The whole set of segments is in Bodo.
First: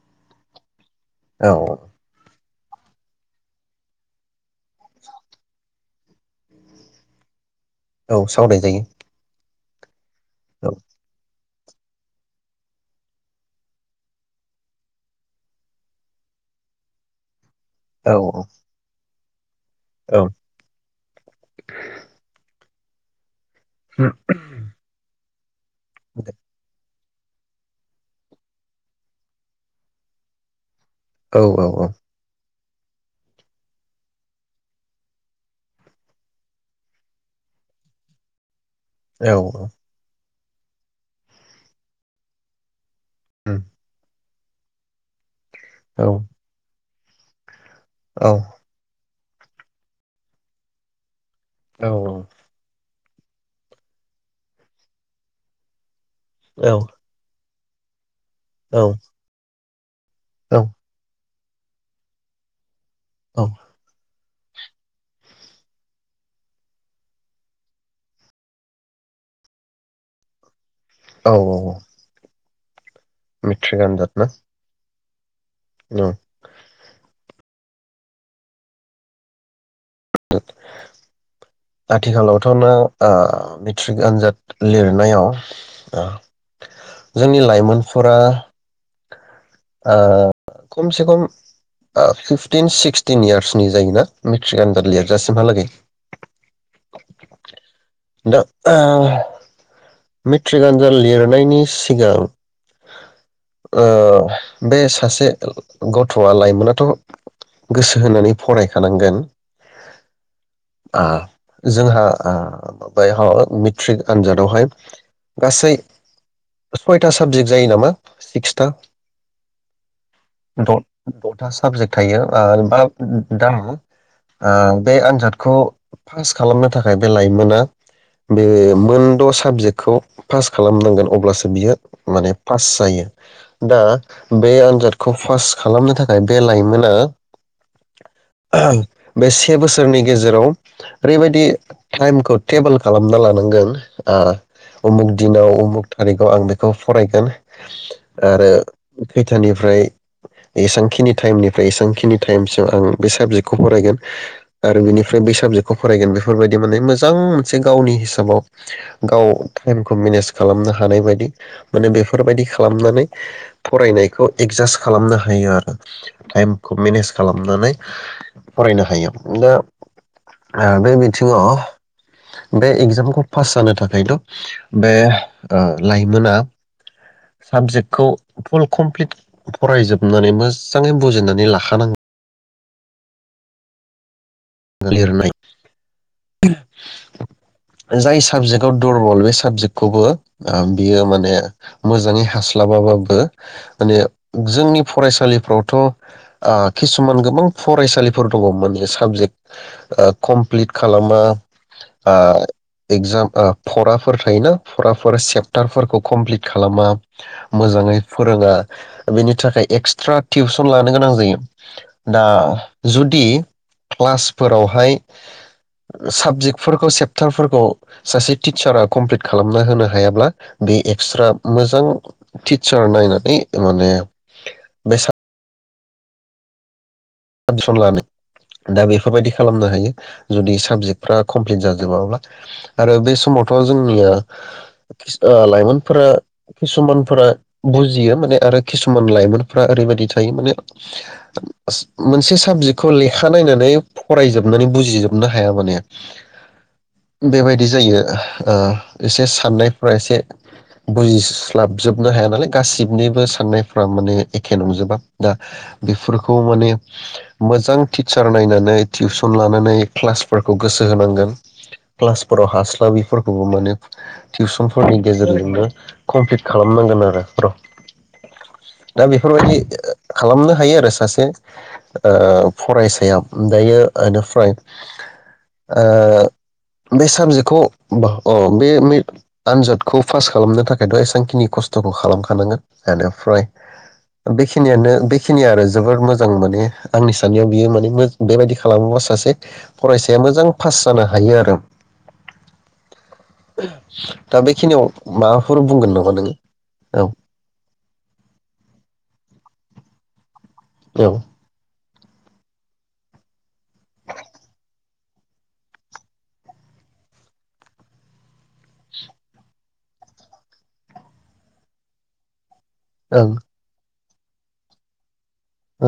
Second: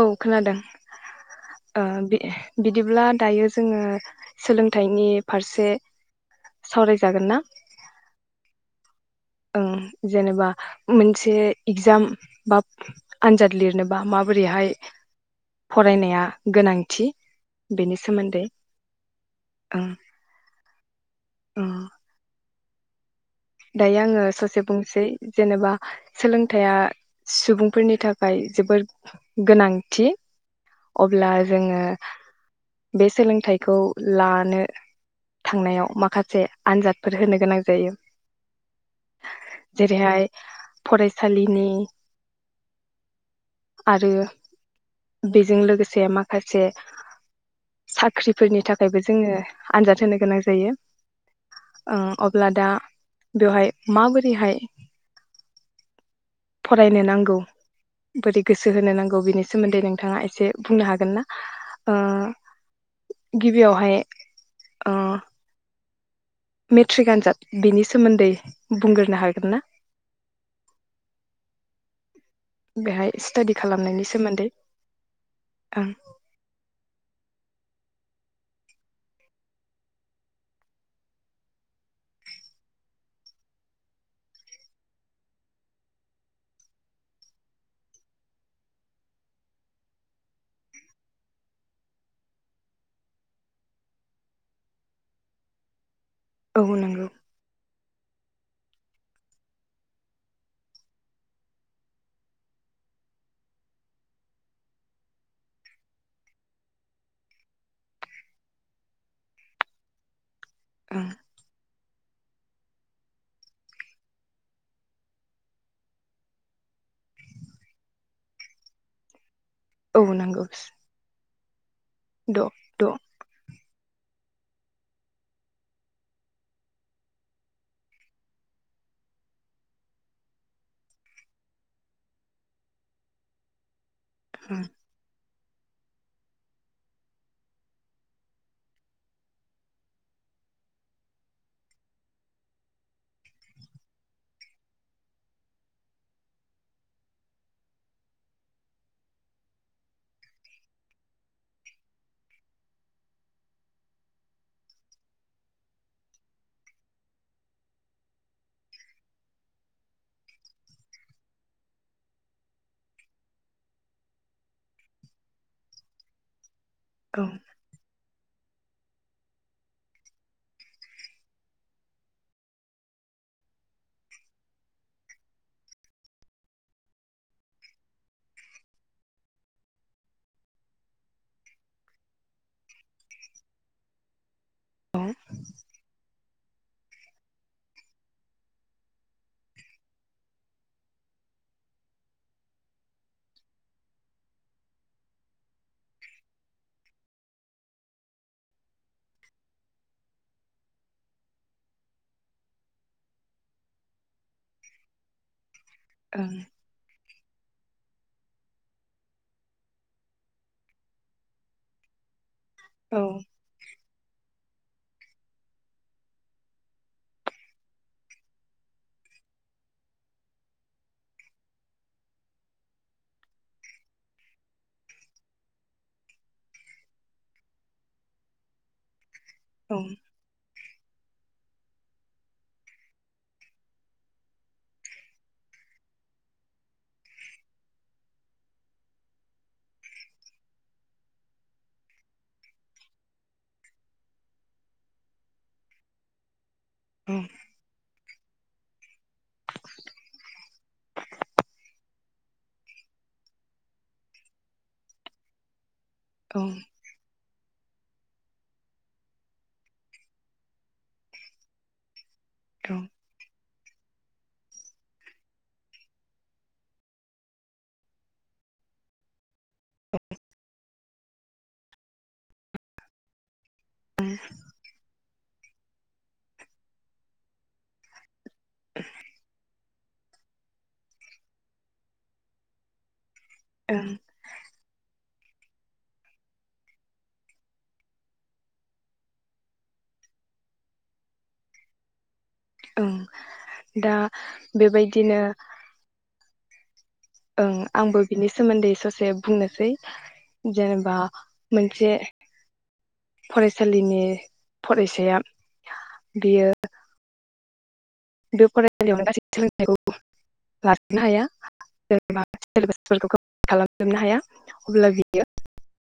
औ खोनादों औ बे बिदिब्ला दायो जोङो सोलोंथाइनि फारसे सावरायजागोन ना औ सावराय जायो ओं जेनेबा मोनसे इगजाम बा आनजाद लिरनोबा माबोरैहाय फरायनाया गोनांथि बेनि औ सोमोन्दै ओं औ ओं दायो आङो ससे बुंसै जेनेबा सोलोंथाया सुबुंफोरनि थाखाय जोबोद गोनांथि अब्ला औ जोङो औ बे सोलोंथाइखौ लानो थांनायाव माखासे आनजादफोर होनो गोनां जायो औ जेरैहाय फरायसालिनि आरो बेजों लोगोसे माखासे साख्रिफोरनि थाखायबो जों जोङो आनजाद होनो गोनां जायो ओं अब्ला दा बेवहाय माबोरैहाय फरायनो नांगौ बोरै गोसो होनो नांगौ बिनिसाइ सोमोन्दै नों नोंथाङा एसे औ बुंनो हागोन ना? ओ औ गिबियावहाय ओह मेट्रिक आन्जाद बेनि सोमोन्दै बुंग्रोनो हागोन ना? औ औ बेहाय स्टाडि मेट्रिक आनजाद खालामनायनि ना सोमोन्दै आं औ आथिखालावथ' नों ओ मेट्रिक आनजाद लिरनायाव ओह जोंनि ओह लाइमोनफोरा खमसे खम फिफटिन सिक्सटिन इयार्सनि जायोना मेट्रिक आन लिरजासिमहालागै औ नंगौ दा ओ मेट्रिक आनजाद लिरनायनि सिगां ओ बे सासे गथ'आ लाइमोनाथ' गोसो होनानै फरायखानांगोन। आ ओं जोंहा ओ बायहा मेट्रिक आनजादावहाय गासै सयथा साबजेक्ट जायो नामा सिक्सथा? औ नोंगौ। टा साबजेक्ट थायो ओ बा उम उम दाम ओ बे आनजादखौ पास खालामनो थाखाय बे लाइमोना बे मोनद' साबजेक्ट खौ पास खालामनांगोन अब्लासो बियो माने पास जायो। दा बे ओं आनजादखौ फास्ट खालामनो थाखाय बे लाइमोना बे से बोसोरनि गेजेराव ओरैबायदि टाइमखौ टेबोल खालामना लानांगोन ओह उमुख दिनाव उमुख थारिखआव आं बेखौ फरायगोन आरो खैथानिफ्राय एसांखिनि टाइमनिफ्राय एसांखिनि टाइमसिम आं बे साबजेक्टखौ फरायगोन आरो बेनिफ्राय बै साबजेक्टखौ फरायगोन बेफोरबायदि माने मोजां मोनसे गावनि हिसाबाव गाव टाइमखौ मेनेज खालामनो हानाय बायदि माने बेफोरबायदि खालामनानै फरायनायखौ एडजास्ट खालामनो हायो आरो टाइम खौ मेनेज औ खालामनानै फरायनो हायो दा आह बे बिथिङाव बे एगजामखौ पास जानो थाखायल' बे ओ लाइमोना साबजेक्टखौ फुल कमप्लिट फरायजोबनानै मोजाङै बुजिनानै लाखानांगौ। औ ओं लिरनाय जाय साबजेक्टआव दुरबल बे साबजेक्टखौबो बियो माने मोजाङै हास्लाबाबाबो माने जोंनि फरायसालिफ्रावथ' ओ किसुमान गोबां फरायसालिफोर दङ माने साबजेक्ट ओ कमप्लिट खालामा बा एक्जाम ओ फराफोर थायोना फराफोर सेप सेपटारफोरखौ कमप्लिट खालामा मोजाङै फोरोङा बेनि थाखाय एक्सट्रा टिउसन लानो गोनां जायो दा औ जुदि क्लास फोरावहाय साबजेक्टफोरखौ सेपटारफोरखौ सासे टिचारा कमप्लिट खालामना होनो हायाब्ला बे एक्सट्रा मोजां टिचार नायनानै माने बे सा सन लानो दा बे बेफोरबायदि खालामनो औ हायो जुदि साबजेक्टफ्रा कमप्लिट जाजोबाब्ला आरो बे समावथ' जोंनिया ओ लाइमोनफोरा किसुमानफोरा बुजियो माने आरो किसुमान लाइमोनफोरा ओरैबायादि थायो माने मोनसे साबजेक्टखौ लेखा नायनानै फरायजोबनानै बुजिजोबनो हाया माने बेबायदि जायो आरो ओ एसे साननायफोरा एसे बुजिस्लाबजोबनो हाया नालाय गासिनिबो साननायफ्रा माने एखे नंजोबा दा बेफोरखौ माने मोजां टिचार नायनानै टिउसन लानानै क्लासफोरखौ गोसो होनांगोन क्लासफोराव औ हास्लाबैफोरखौबो मोनो टिउसनफोरनि गेजेरजोंनो कमप्लिट खालामनांगोन आरो दा बेफोरबायदि खालामनो हायो आरो सासे ओ फरायसाया दायो इनिफ्राय ओ बे साबजेक्टखौ अ बे आन्जादखौ पास खालामनो थाखायथ' एसेबांखिनि खस्थ'खौ खालामखानांगोन ओमफ्राय ओं बेखिनियानो बे बेखिनि आरो जोबोर मोजां मोजां माने आंनि साननायाव बियो माने बेबायदि खालामोबा सासे फरायसाया मोजां पास जानो हायो आरो ओं दा बेखिनियाव माबाफोर बुंगोन नामा नोङो ओम आंबो बिनि सोमोन्दै ससे बुंनोसै जेनेबा औ मोनसे फरायसालिनि फरायसाया बियो बे फरायसालियावनो गासै सोलोंथायखौ लाजोबनो हाया जे सिलेबासफोरखौ कमप्लिट खालामजोबनो हाया अब्ला बियो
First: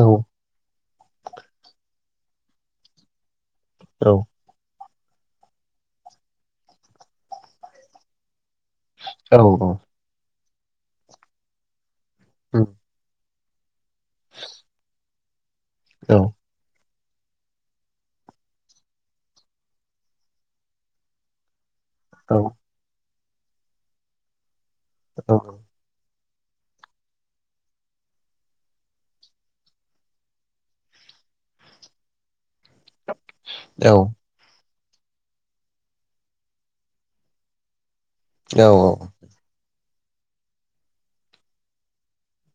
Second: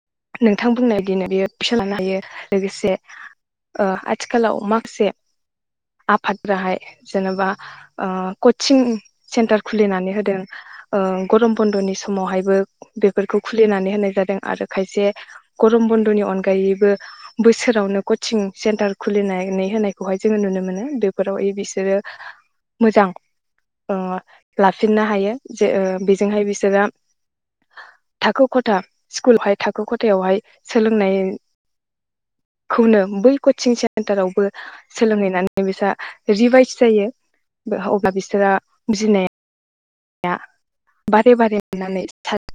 ओं नोंथां बुंनाय बिदिनो बेयो फिसा लानो हायो लोगोसे ओ औ आथिखालाव मा से आफाद ग्राहाय जेनेबा ओ खथ चिं औ सेन्टार खुलिनानै होदों ओ गरम बन्द'नि सम समावहायबो उम बेफोरखौ खुलिनानै होनाय जादों आरो खायसे गरम औ बन्द'नि अनगायैबो बोसोरावनो कचिं सेन्टार खुलिनानै होनायखौहाय जोङो नुनो मोनो बेफोराव ए बि सि बिसोरो मोजां अ लाफिननो हायो जे ओ जोंहाय बिसोरो थाखो खथा स्कुलहाय थाखो खथायावहाय सोलोंनाय खौनो बै कचिं औ सेन्टारावबो सोलोंहैनानै बिसा रिभाइस सिथायो अब होमा बिसोरा औ बुजिनाया आं बारे बारे मोननानै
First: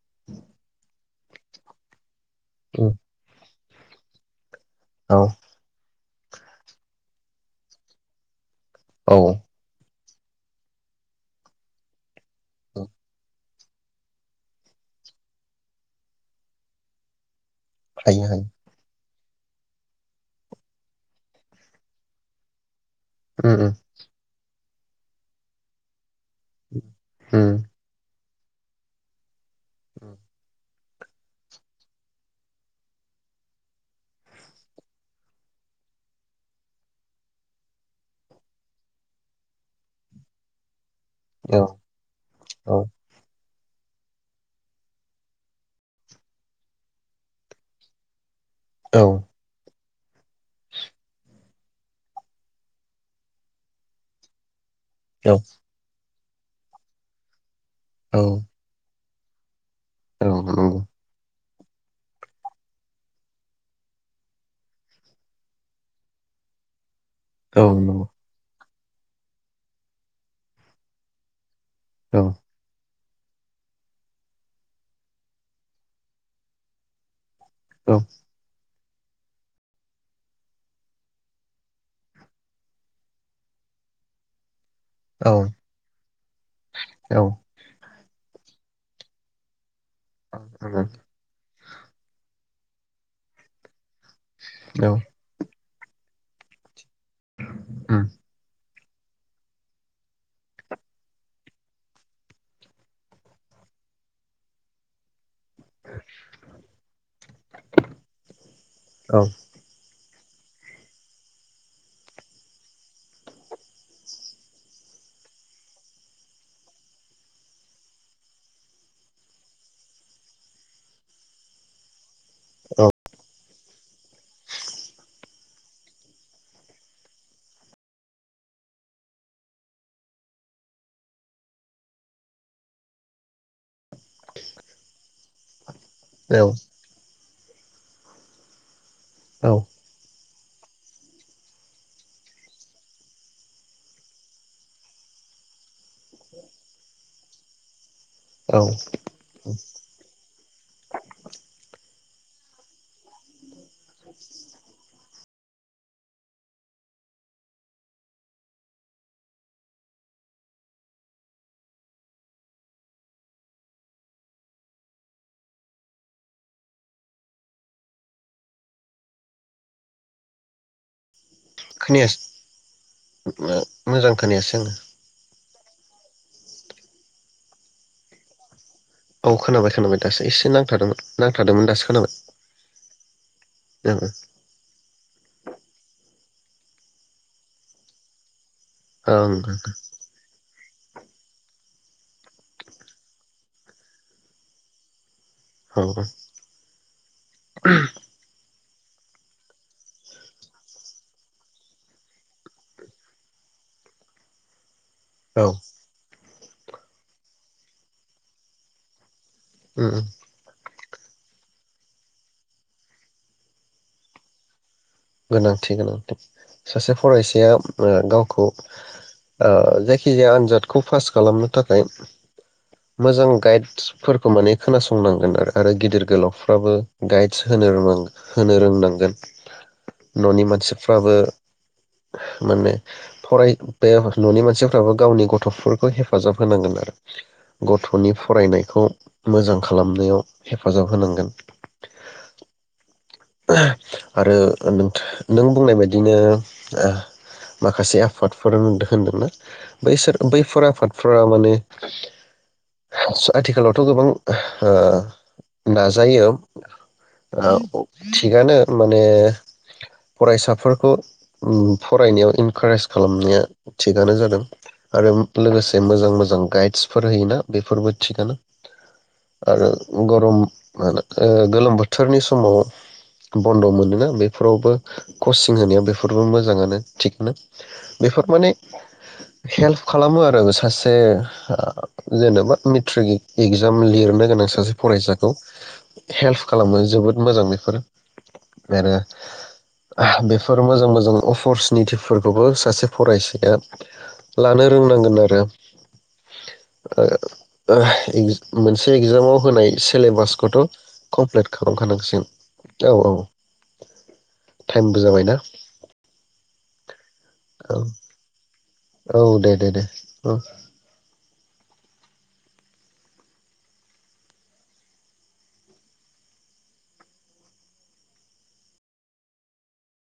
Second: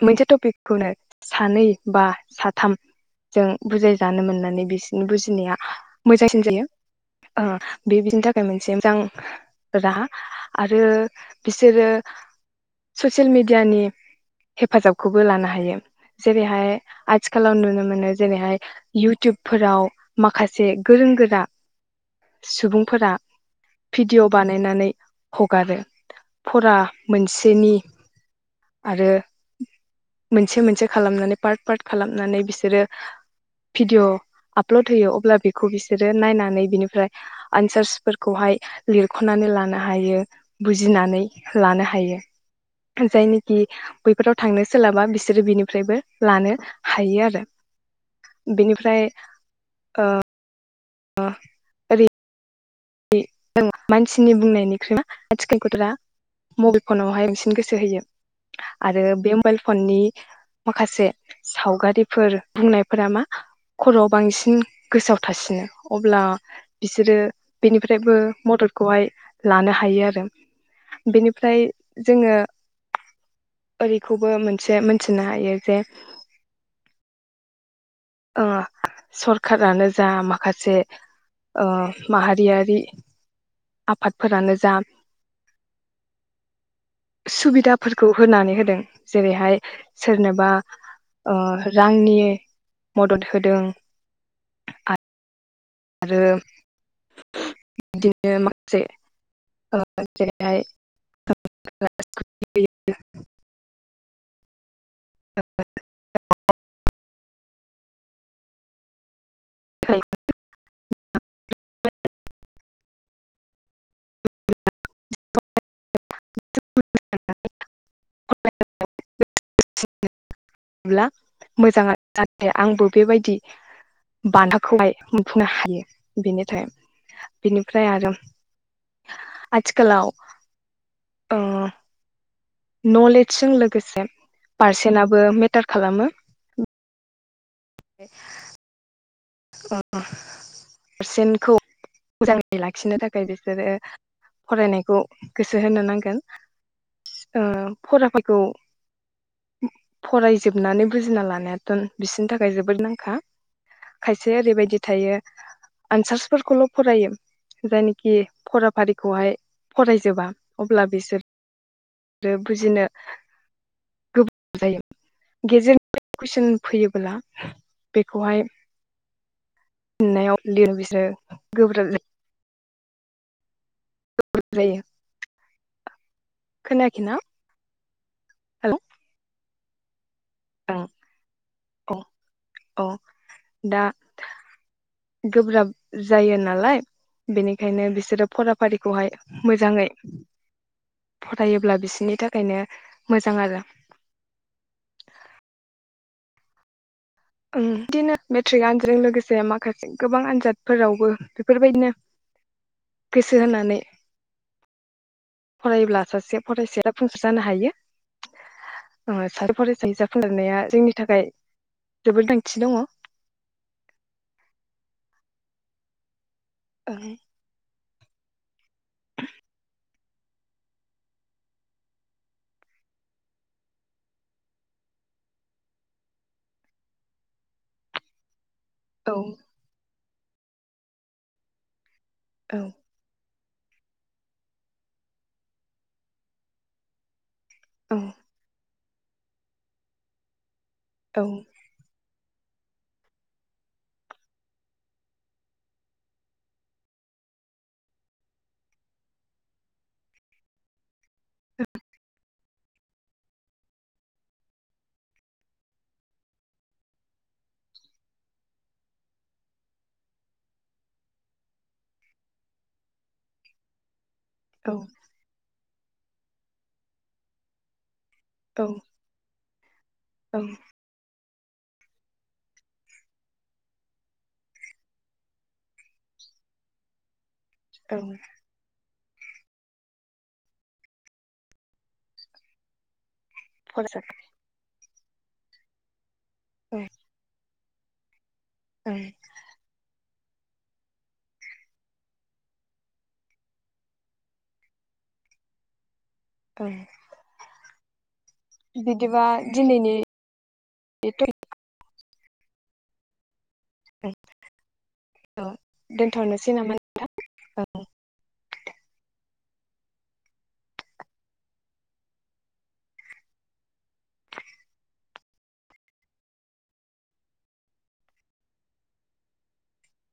मोनसे टपिकखौनो सानै बा उम साथामजों बुजाय जानो मोननानै बि [unintelligible] बिसिनि औ बुजिनाया मोजांसिन जायो ओ बे बिदिनो थाखाय बे मोनसे मोजां औ राहा आरो बिसोरो ससियेल मिडिया नि हेफाजाबखौबो लानो हायो जेरैहाय आथि खालाम नुनो मोनो हायो हायो जेरैहाय इउटुबफोराव माखासे गोरों गोरा सुबुं फोरा उम उम भिडिअ बानाय नानै हगारो फुरा उम मोनसेनि आरो मोनसे मोनसे खालामनानै पार्ट पार्ट खालामनानै बिसोरो भिडिअ आपलड होयो अब्ला बेखौ बिसोरो नायनानै बिनिफ्राय आनसार्सफोरखौहाय लिरख'नानै लानो हायो बुजि गिनानै औ लानो हायो जाय बैफोराव थांनो सोलाबा बिसोरो बिनिफ्रायबो लानो हायो आरो औ बेनिफ्राय आ [unintelligible] आरो [unintelligible] मानसिनि बुंनायनि औ [unintelligible] मबाइल फनावहाय [unintelligible] सो होयो औ आरो [unintelligible] फननि औ नंगौ माखासे सावगारिफोर बुंनायफोरा मा खर'आव बांसिन गोसोआव थासिनो अब्ला बिसोरो औ नंगौ बेनिफ्रायबो मदद खौहाय लानो हायो आरो बेनिफ्राय औ जोङो ओरैखौबो मोनसे मोनथिनो हायो जे औ ओ सरखारानो जा माखासे अ माहारियारि आफादफोरानो जा औ औ फोरखौ होनानै होदों जेरैहाय सोरनोबा अ रांनि मदद होदों औ आरो बिदिनो माखा से [unintelligible] [inaudible] औ [unintelligible] [inaudible] [inaudible] ब्ला मोजाङानो नाथाय आंबो बेबायदि बान्थाखौहाय मोनफुंनो हायो बेनिथाखाय बेनिफ्राय आरो आथिखालाव नलेजजों लोगोसे पार्सेनाबोे खालामो औ औ [inaudible] अ औ पारसेन्टखौ मोजाङै लाखिनो थाखाय बिसोरो फरायनायखौ गोसो होनो नांगोन ओ फराफोरखौ औ फरायजोबनानै बुजिना लानायाथ' बिसोरनि थाखाय जोबोद नांखा खायसे ओरैबायदि थायो आनसार्सफोरखौल' फरायो जायनाखि फराफारिखौहाय फरायजोबा अब्ला बिसोरो बुजिनो गोब्राब जायो गेजेर कुइसन फैयोब्ला बेखौहाय [unintelligible] लिरो बिसोरो गोब्राब [inaudible] खोनायासै [inaudible] मोजां खोनायासो आङो खोनायाखै ना हेलौ [unintelligible] दासो एसे नांथादोंमोन नांथादोंमोन दासो औ औ दा खोनाबाय ओ गोब्राब जायो नालाय बेनिखायनो बिसोरो फरा टिखौहाय ओं मोजाङै फरायोब्ला बिसिनि थाखायनो मोजां आरो। औ [unintelligible] उम बिदिनो बे ट्रिक आनजों लोगोसे माखासे गोबां आनजादफोरावबो बेफोरबायदिनो गोसो होनानै औ फरायोब्ला सासे फरायसाया फ जानो हायो सा उम, फरायसा उम. हिसाबखौ लिरनाया जोंनि [unintelligible] थाखाय जोबोर गोनांथि दङ। गोनांथि गोनांथि सासे औ फरायसाया ओ गावखौ अ जा खिजाया आनजादखौ फास खालामनो थाखाय मोजां गाइदसफोरखौ माने खोनासंनांगोन आरो आरो गिदिर गोलावफोराबो गाइड्स होनो रोंनांगौ। होनो औ रोंनांगोन। न'नि मानसिफोराबो औ माने फराय बे न'नि मानसिफ्राबो गावनि गथ'फोरखौ हेफाजाब होनांगोन आरो। गथ'नि फरायनायखौ मोजां खालामनायाव हेफाजाब औ होनांगोन। आरो नों बुंनाय बायदिनो माखासे आफादफोर होनदोंना बैसोर बैफोर आफाद फ्रा माने आथिखालावथ' गोबां ओ नाजायो। थिगानो माने फरायसाफोरखौ फरायनायाव इनकारेज खालामनाया थिग गानो जादों आरो लोगोसे मोजां मोजां गाइदसफोर होयोना बेफोरबो थिना औ आरो गरम औ होनो ओ गोलोम बोथोरनि समाव बन्द' मोनोना बेफोरावबो कचिं होनाया बेफोरबो मोजाङानो थिकनो औ बेफोर माने हेल्प खालामो आरो सासे जेनेबा मेट्रिक इगजाम फरायसाखौ लिरनो गोनां सासे फरायसाखौ हेल्प खालामो औ जोबोद मोजांनो [unintelligible] आरो औ [unintelligible] बेफोर मोजां मोजां अपरसुनिटिफोरखौबो सासे फरायसाया लानो रोंनांगोन आरो औ [unintelligible] मोनसे बिदिबा एगजामाव होनाय दिनैनि सेलेबासखौथ' कमप्लेट खालाम खानांसिन। औ औ टाइमबो जाबायना [unintelligible] औ दोनथ'नोसै नामा नोंथां औ औ दे दे दे ओ